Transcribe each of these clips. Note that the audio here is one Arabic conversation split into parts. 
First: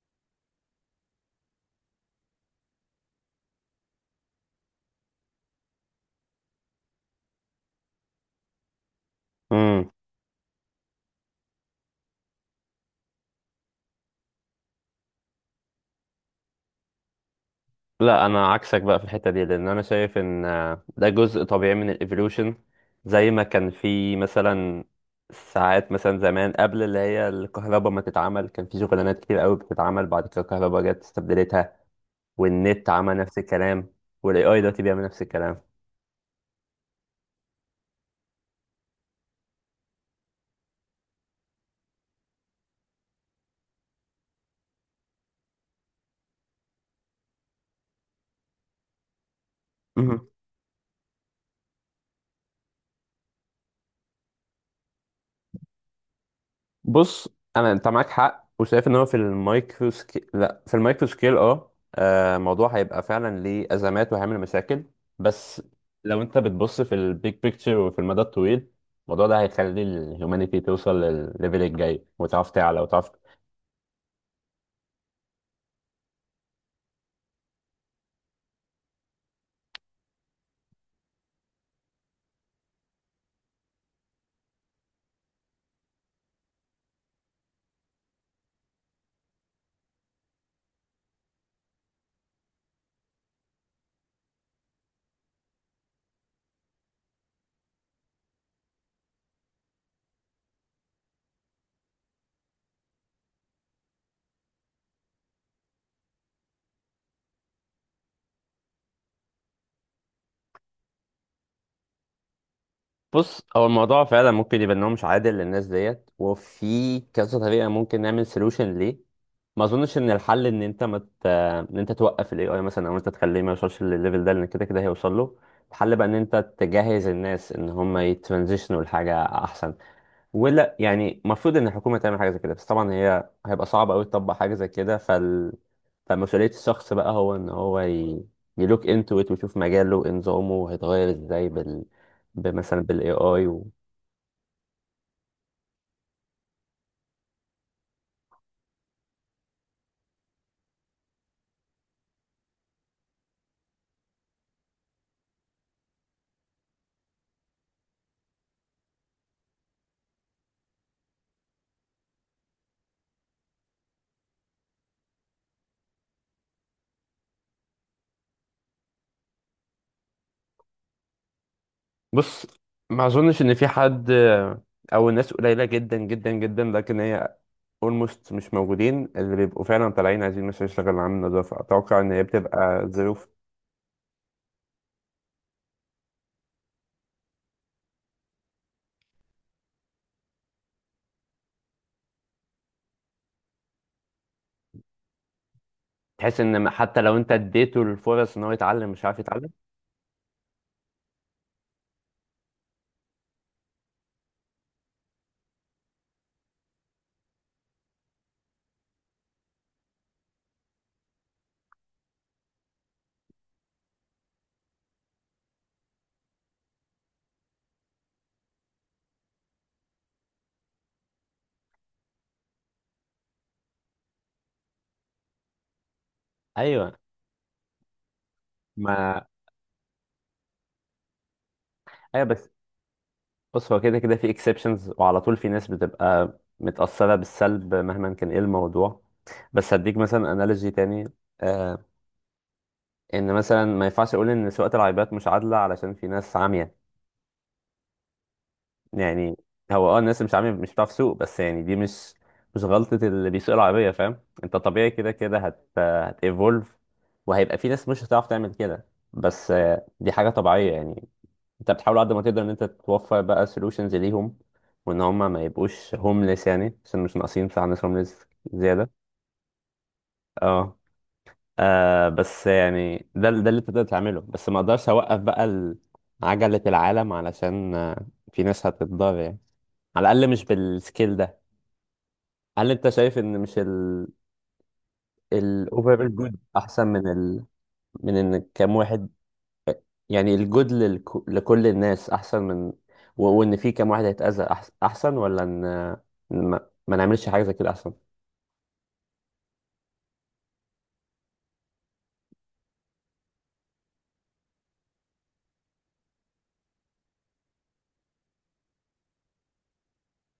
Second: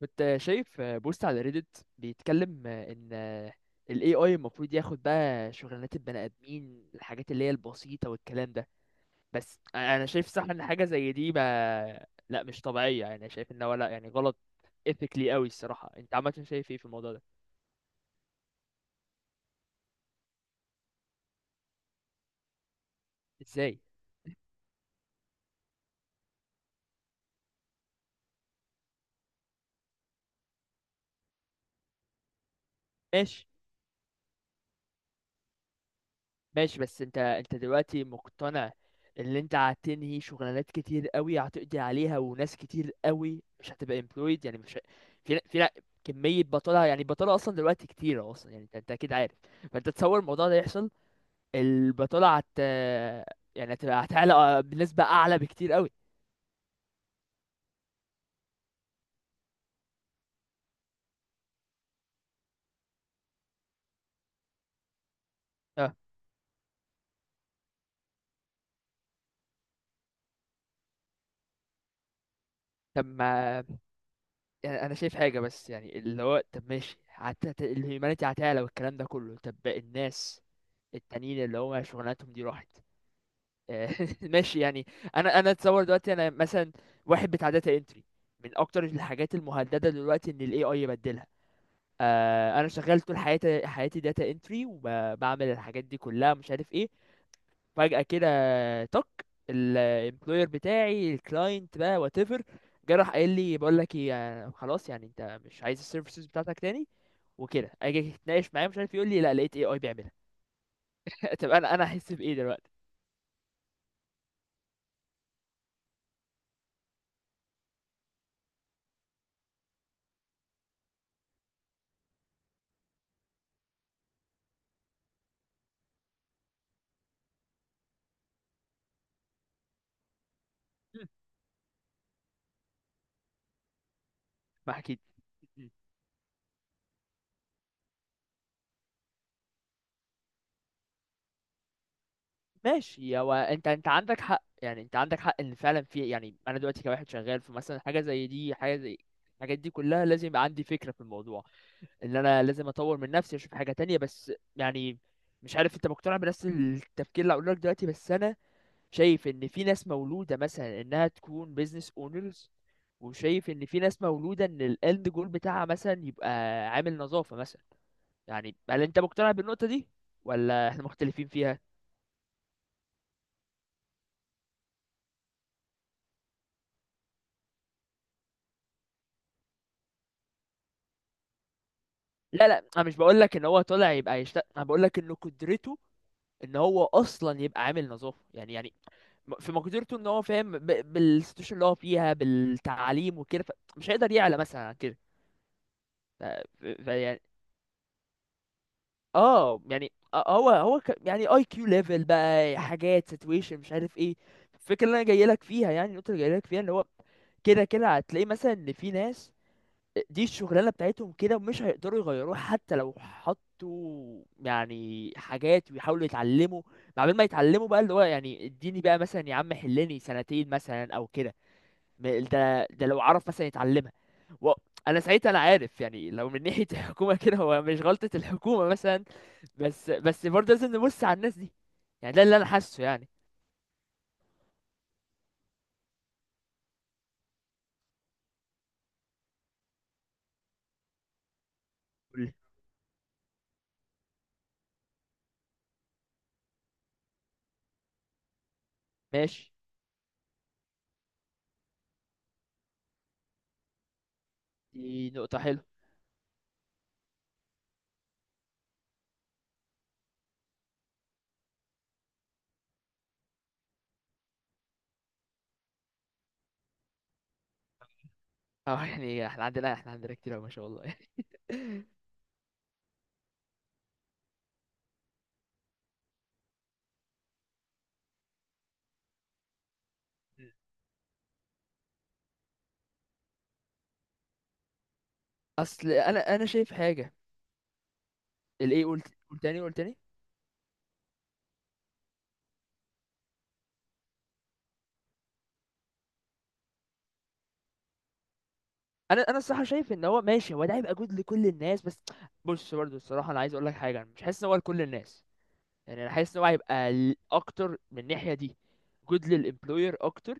كنت شايف بوست على ريدت بيتكلم ان ال AI المفروض ياخد بقى شغلانات البني ادمين، الحاجات اللي هي البسيطة والكلام ده. بس امم انا شايف صح ان حاجة زي دي ما لا مش طبيعية، يعني شايف ان هو لا يعني غلط ethically قوي الصراحة. انت عامة شايف ايه في الموضوع ده؟ لا، انا عكسك بقى في الحته دي، لان انا شايف ان ده جزء طبيعي من الايفولوشن. زي ما كان ازاي؟ في مثلا ساعات، مثلا زمان قبل اللي هي الكهرباء ما تتعمل كان في شغلانات كتير قوي بتتعمل، بعد كده الكهرباء جت استبدلتها، والنت عمل نفس ماشي. الكلام، والاي اي دلوقتي بيعمل نفس الكلام. ماشي. بس انت دلوقتي مقتنع ان انت هتنهي شغلانات كتير قوي، هتقضي عليها وناس كتير قوي مش هتبقى employed، يعني مش ه- في كمية بطالة. يعني البطالة أصلا دلوقتي كتيرة أصلا، يعني أنت أكيد عارف. فأنت تصور الموضوع ده يحصل؟ البطالة هت يعني هتعلى بنسبة أعلى بكتير قوي. بص، انت معاك حق، وشايف ان هو في المايكرو سكيل، لا في المايكرو سكيل، الموضوع هيبقى فعلا ليه ازمات وهيعمل مشاكل. بس اه. لو انت بتبص في البيج بيكتشر وفي المدى الطويل، الموضوع ده هيخلي الهيومانيتي توصل للليفل الجاي، وتعرف تعلى طب وتعرف. ما يعني أنا شايف حاجة، بس يعني اللي هو طب ماشي الهيومانيتي هتعلى والكلام ده كله. طب الناس التانيين اللي هو شغلانتهم دي راحت. ماشي يعني. انا اتصور دلوقتي انا مثلا واحد بتاع داتا انتري، من اكتر الحاجات المهدده دلوقتي ان الاي اي يبدلها. آه انا شغال طول حياتي داتا انتري وبعمل الحاجات دي كلها، مش عارف ايه. فجاه كده تك الامبلوير بتاعي، الكلاينت بقى، وات ايفر، راح قايل لي بقول لك ايه، خلاص يعني انت مش عايز السيرفيسز بتاعتك تاني. وكده اجي اتناقش معاه، مش عارف، يقول لي لا لقيت اي اي بيعملها. طب انا احس بايه دلوقتي؟ بص، هو الموضوع فعلا ممكن يبقى ان هو مش عادل للناس ديت، وفي كذا طريقه ممكن نعمل سولوشن ليه. ما اظنش ان الحل ان انت ان انت توقف الاي اي مثلا، او انت تخليه ما يوصلش للليفل ده، لان كده كده هيوصل له. الحل بقى ان انت تجهز الناس ان هم يترانزيشنوا لحاجه احسن. ولا يعني المفروض ان الحكومه تعمل حاجه زي كده، بس طبعا هي هيبقى صعب قوي تطبق حاجه زي ما كده اكيد. فمسؤوليه الشخص بقى هو ان يلوك انتو ات، ويشوف مجاله نظامه هيتغير ازاي مثلا بالاي ماشي. هو اي انت عندك حق، يعني انت عندك حق ان فعلا في، يعني انا دلوقتي كواحد شغال في مثلا حاجه زي دي، حاجه زي الحاجات دي كلها، لازم يبقى عندي فكره في الموضوع ان انا لازم اطور من نفسي، اشوف حاجه تانية. بس يعني مش عارف انت مقتنع بنفس التفكير اللي هقوله لك دلوقتي؟ بس انا شايف ان في ناس مولوده مثلا انها تكون بيزنس اونرز، وشايف ان في ناس مولوده ان الاند جول بتاعها مثلا يبقى عامل نظافه مثلا. يعني هل انت مقتنع بالنقطه دي، ولا احنا مختلفين فيها؟ بص، ما اظنش ان في حد، او الناس قليله جدا جدا جدا، لكن هي اولموست مش موجودين، اللي بيبقوا فعلا طالعين عايزين مثلا يشتغل عامل نظافة. اتوقع ان هي لا لا، انا بتبقى مش بقول ظروف. لك ان هو طالع يبقى يشتغل، انا بقول لك انه قدرته ان هو اصلا يبقى عامل نظافه يعني. يعني في مقدرته ان هو فاهم بالسيتويشن اللي هو فيها، بالتعليم وكده، مش هيقدر يعلى مثلا عن كده. تحس ان حتى لو يعني انت اديته الفرص ان هو يتعلم مش عارف يتعلم؟ اه. يعني هو يعني اي كيو ليفل بقى، حاجات سيتويشن، مش عارف ايه. الفكره اللي انا جاي لك فيها، يعني النقطه اللي جاي لك فيها، ان هو كده كده هتلاقي مثلا ان في ناس دي الشغلانة بتاعتهم كده، ومش هيقدروا يغيروها حتى لو حطوا يعني حاجات ويحاولوا يتعلموا. مع بال ما يتعلموا بقى، اللي هو يعني اديني بقى مثلا يا عم حلني سنتين مثلا او كده، ده لو عرف مثلا يتعلمها و... انا ساعتها انا عارف يعني لو من ناحية ايوه، الحكومة كده، هو مش غلطة الحكومة مثلا. ما بس برضه لازم نبص على الناس دي، يعني ده ايوه. اللي انا بس حاسه يعني. بص، هو كده كده في اكسبشنز، وعلى طول في ناس بتبقى متأثرة بالسلب مهما كان ايه الموضوع. بس هديك مثلا انالوجي تاني. آه، قول لي. ان مثلا ما ينفعش اقول ان سواقة العربيات مش عادلة علشان في ناس عامية، يعني ماشي. هو اه الناس اللي مش عامل مش بتعرف تسوق، بس يعني دي مش غلطة اللي بيسوق العربية، فاهم انت؟ طبيعي كده دي كده نقطة حلوة. هت evolve، وهيبقى في ناس مش هتعرف تعمل كده. بس آه، دي حاجة طبيعية يعني. انت بتحاول قد ما تقدر ان انت توفر بقى solutions ليهم، وان هم ما يبقوش homeless، يعني عشان مش ناقصين بتاع ناس homeless اه زيادة. يعني احنا عندنا، كتير أوي ما شاء اه الله يعني. بس يعني ده اللي انت تقدر تعمله، بس ما اقدرش اوقف بقى عجلة العالم علشان في ناس هتتضرر يعني، على الاقل مش بالسكيل ده. هل انت شايف ان مش ال اصل الاوفرال انا جود انا شايف احسن من حاجه. ال، من ان كام الايه؟ واحد؟ قلت؟ قلت تاني؟ يعني الجود لكل الناس احسن من، وان في كام واحد هيتأذى احسن، ولا ان إن ما... ما نعملش حاجه زي كده احسن؟ انا الصراحه شايف ان هو ماشي، هو ده هيبقى جود لكل الناس. بس بص برضو الصراحه انا عايز اقول لك حاجه، انا مش حاسس ان هو لكل الناس، يعني انا حاسس ان هو هيبقى اكتر من الناحيه دي جود للامبلوير اكتر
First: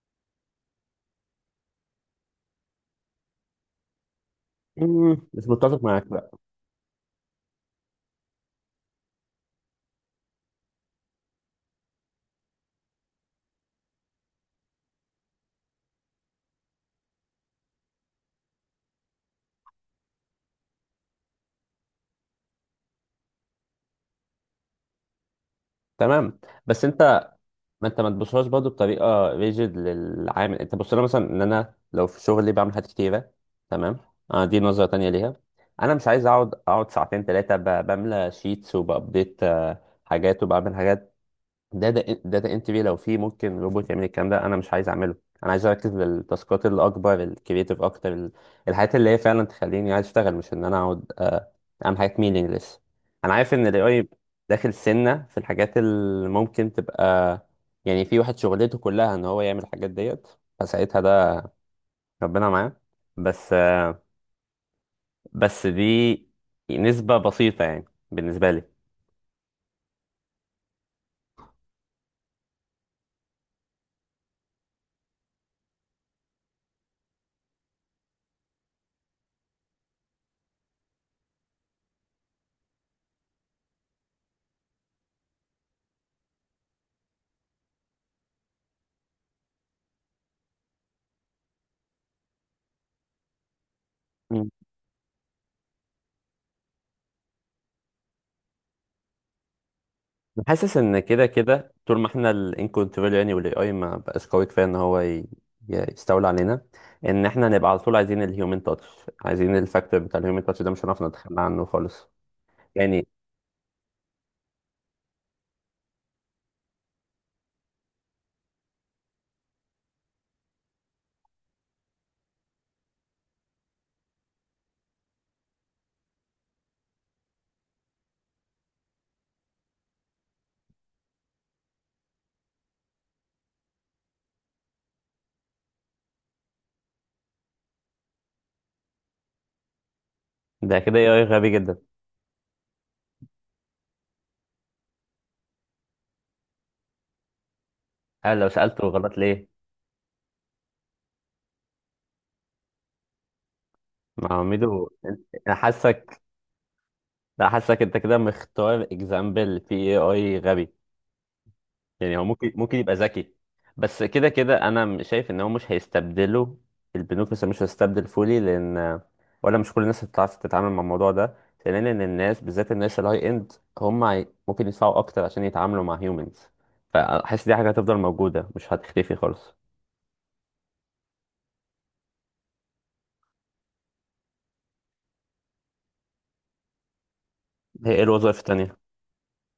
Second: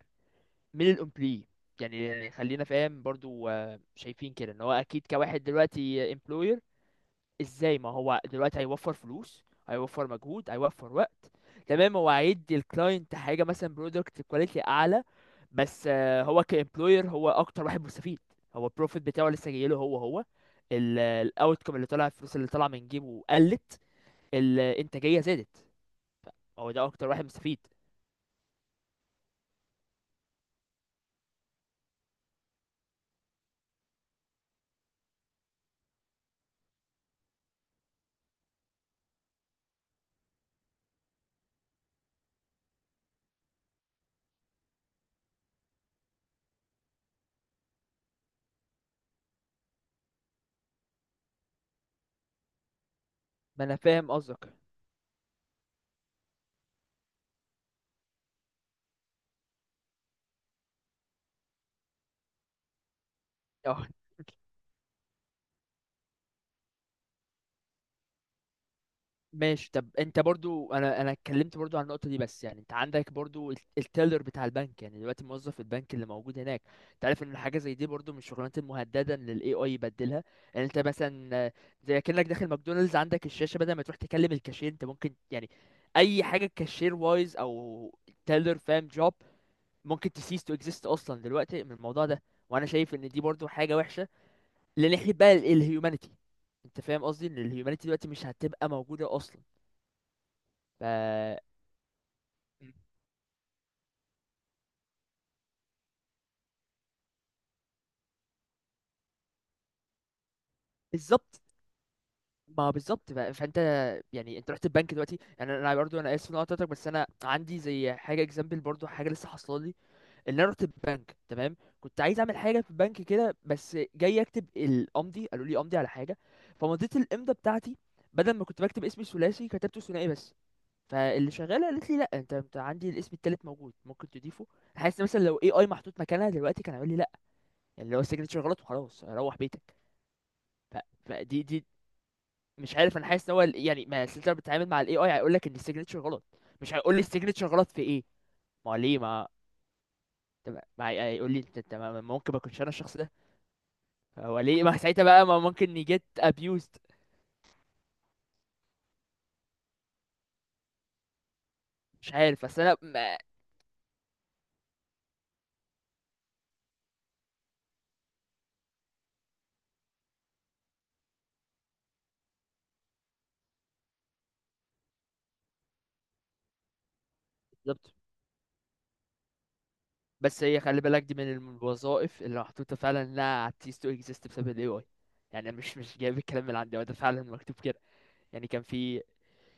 من الامبلوي. يعني خلينا فاهم برضو، شايفين كده ان هو اكيد مم. مش كواحد متفق معاك، دلوقتي لا. employer. ازاي؟ ما هو دلوقتي هيوفر فلوس، هيوفر مجهود، هيوفر وقت. تمام هو هيدي الكلاينت حاجه مثلا برودكت كواليتي اعلى، بس هو كامبلوير هو اكتر واحد مستفيد. هو البروفيت بتاعه لسه جايله. هو هو الاوتكم اللي طلع، الفلوس اللي طالعه من جيبه قلت، الانتاجيه زادت. تمام. هو بس ده اكتر انت، واحد مستفيد. ما انت ما تبصلهاش برضه بطريقه ريجيد للعامل. انت بص لها مثلا ان انا لو في شغلي بعمل حاجات كتيره. تمام. اه دي نظره تانية ليها. انا مش عايز اقعد ساعتين ثلاثه بملى شيتس وبابديت حاجات، وبعمل حاجات، داتا انتري. لو في ممكن روبوت يعمل الكلام ده انا مش عايز اعمله. انا عايز اركز للتاسكات اللي اكبر، الكرييتيف اكتر، الحاجات اللي هي فعلا تخليني عايز اشتغل، مش ان انا اقعد اعمل حاجات مينينجلس. انا عارف ما ان انا الاي اي فاهم قصدك. داخل سنه في الحاجات اللي ممكن تبقى، يعني في واحد شغلته كلها ان هو يعمل الحاجات ديت، فساعتها ده ربنا معاه. بس اه آه، بس دي نسبه بسيطه يعني، بالنسبه لي. ماشي. طب انت برضو، انا اتكلمت برضو عن النقطه دي. بس يعني انت عندك برضو التيلر بتاع البنك، يعني دلوقتي موظف البنك اللي موجود هناك، انت عارف ان حاجه زي دي برضو من الشغلانات المهدده ان الاي اي يبدلها. يعني انت مثلا زي كانك داخل ماكدونالدز، عندك الشاشه بدل ما تروح تكلم الكاشير، انت ممكن يعني اي حاجه كاشير وايز، او تيلر، فاهم، جوب، ممكن تسيس تو اكزيست اصلا دلوقتي من الموضوع ده. وانا شايف ان دي برضو حاجه وحشه لناحيه بقى الهيومانيتي. انت فاهم قصدي ان الهيومانيتي دلوقتي مش هتبقى موجوده اصلا. حاسس ف. ان كده كده طول ما احنا الان كنترول، يعني والاي اي ما بقاش قوي كفايه ان يستولى علينا، ان احنا نبقى على طول عايزين الهيومن تاتش، عايزين الفاكتور بتاع الهيومن تاتش ده، مش هنعرف نتخلى بالظبط. عنه خالص. ما هو يعني بالظبط بقى، فانت. يعني انت رحت البنك دلوقتي، يعني انا برضو انا اسف ان انا قطعتك، بس انا عندي زي حاجه اكزامبل، برضو حاجه لسه حاصله لي ان انا رحت البنك. تمام، كنت عايز اعمل حاجه في البنك كده، بس جاي اكتب الامضي قالوا لي امضي على حاجه، فمضيت الامضه بتاعتي، بدل ما كنت بكتب اسمي الثلاثي كتبته ثنائي بس. فاللي شغاله قالت لي لا انت عندي الاسم التالت موجود ممكن تضيفه. حاسس مثلا لو اي اي محطوط مكانها دلوقتي كان هيقول لي لا، يعني اللي هو السيجنتشر غلط وخلاص روح بيتك. ف- ده كده اي اي فدي غبي جدا. مش عارف، انا حاسس ان هو يعني ما السيلتر بتتعامل مع الاي اي هيقول لك ان السيجنتشر غلط، مش هيقول لي السيجنتشر غلط في ايه. انا لو ما هو سالته ليه غلط ما، ليه؟ ما هيقول لي انت ممكن ما اكونش انا الشخص ده. ما هو هو ليه ما ميدو ساعتها بقى ما انا ممكن يجيت حاسك، abused. انا حاسك انت كده مختار اكزامبل في اي اي غبي. مش يعني هو عارف ممكن بس ممكن انا يبقى ذكي. بس كده كده انا شايف ان هو مش هيستبدله. البنوك مش هيستبدل فولي، لان ولا مش كل الناس هتعرف تتعامل مع الموضوع ده. ثانيا ان الناس، بالذات الناس الهاي اند، ممكن يدفعوا اكتر عشان يتعاملوا مع هيومنز. فحاسس دي حاجه بالظبط. هتفضل موجوده، مش هتختفي خالص. بس هي خلي بالك دي من الوظائف اللي محطوطه فعلا انها هتcease to exist بسبب الاي اي. يعني أنا مش جايب الكلام من عندي، هو ده فعلا مكتوب كده. هي ايه الوظائف يعني كان التانية؟ في،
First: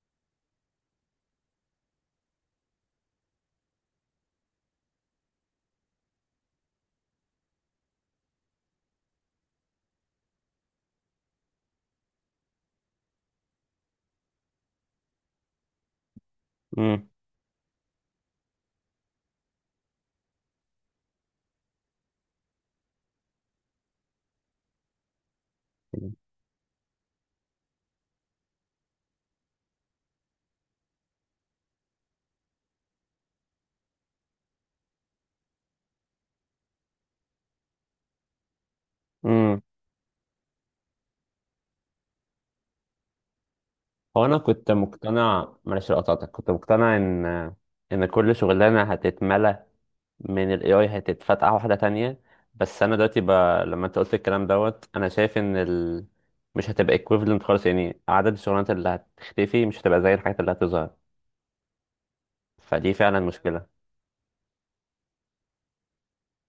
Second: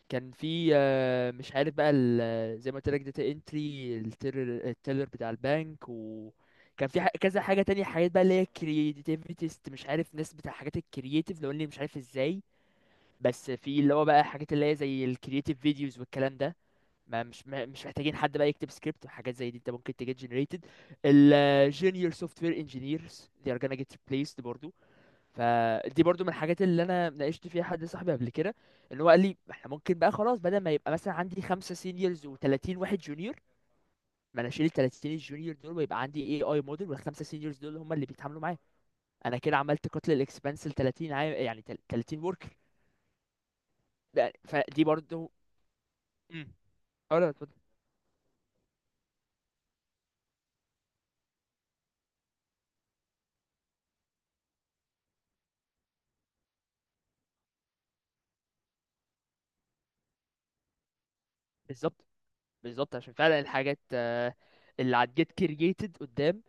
مش عارف بقى زي ما قلت لك داتا انتري، التيلر بتاع البنك، وكان في كذا حاجه تانية، حاجات بقى اللي هي كرياتيفيتيست، مش عارف، ناس بتاع حاجات الكرياتيف لو اني مش عارف ازاي. بس في اللي هو بقى حاجات اللي هي زي الكرياتيف فيديوز والكلام ده. امم ما مش مش محتاجين حد بقى يكتب سكريبت وحاجات زي دي، انت ممكن تجيت جنريتد. الجونيور سوفت وير انجينيرز they are gonna get replaced برضو. فدي برضو من الحاجات اللي انا ناقشت فيها حد صاحبي قبل كده، ان هو قال لي احنا ممكن بقى خلاص بدل ما يبقى مثلا عندي خمسة سينيورز و30 واحد جونيور، ما انا اشيل ال 30 الجونيور دول، ويبقى عندي اي اي موديل، والخمسه سينيورز دول هم اللي بيتعاملوا معايا. انا كده امم عملت قتل الاكسبانس ل 30 عام، يعني 30 وركر. هو انا كنت فدي برضو. مقتنع، معلش لو قطعتك، كنت امم، مقتنع اه ان، لا اتفضل. ان كل شغلانه هتتملى من ال AI هتتفتح واحدة تانية. بس أنا دلوقتي لما أنت قلت الكلام دوت، أنا شايف إن مش هتبقى equivalent خالص، يعني عدد الشغلانات اللي هتختفي مش هتبقى زي الحاجات اللي هتظهر. بالظبط. فدي بالظبط عشان فعلا فعلا مشكلة. الحاجات اللي هتجيت كرييتد قدام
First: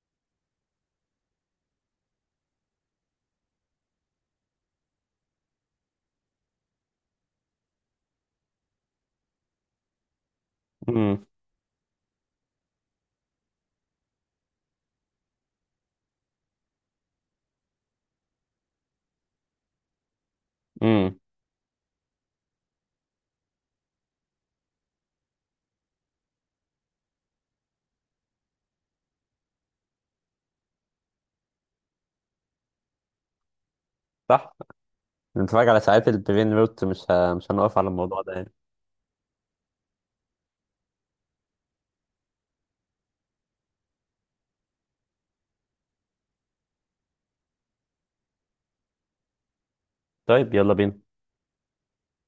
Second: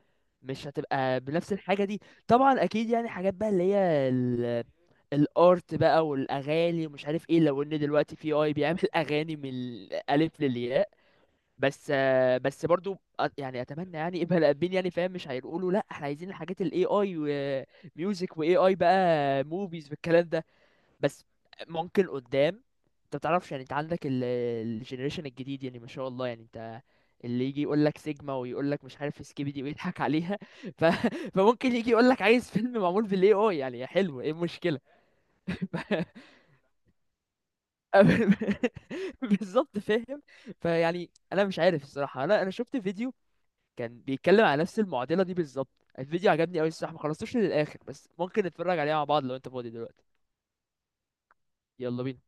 مش هتبقى بنفس الحاجة دي. طبعا اكيد يعني حاجات بقى اللي هي الارت بقى والاغاني ومش عارف ايه، لو ان دلوقتي في اي بيعمل اغاني من الالف للياء. امم بس بس برضو يعني اتمنى يعني يبقى الابين، يعني فاهم، مش هيقولوا لا احنا عايزين الحاجات الاي اي وميوزك واي اي بقى موفيز والكلام ده. امم بس ممكن قدام انت متعرفش، يعني انت عندك الجنريشن الجديد يعني ما شاء الله، يعني انت اللي يجي يقول لك سيجما، ويقول لك مش عارف سكيبي دي، ويضحك عليها. ف... فممكن يجي يقول لك عايز فيلم معمول بالاي اي، يعني يا حلو ايه صح. المشكله. نتفرج على ف... ساعات البرين روت، مش مش هنقف على الموضوع ده يعني. بالظبط فاهم. فيعني انا مش عارف الصراحه، انا شفت فيديو كان بيتكلم على نفس المعضله دي بالظبط. الفيديو عجبني قوي الصراحه، ما خلصتوش للاخر، بس ممكن نتفرج عليه مع بعض لو انت فاضي دلوقتي. طيب يلا بينا. يلا بينا.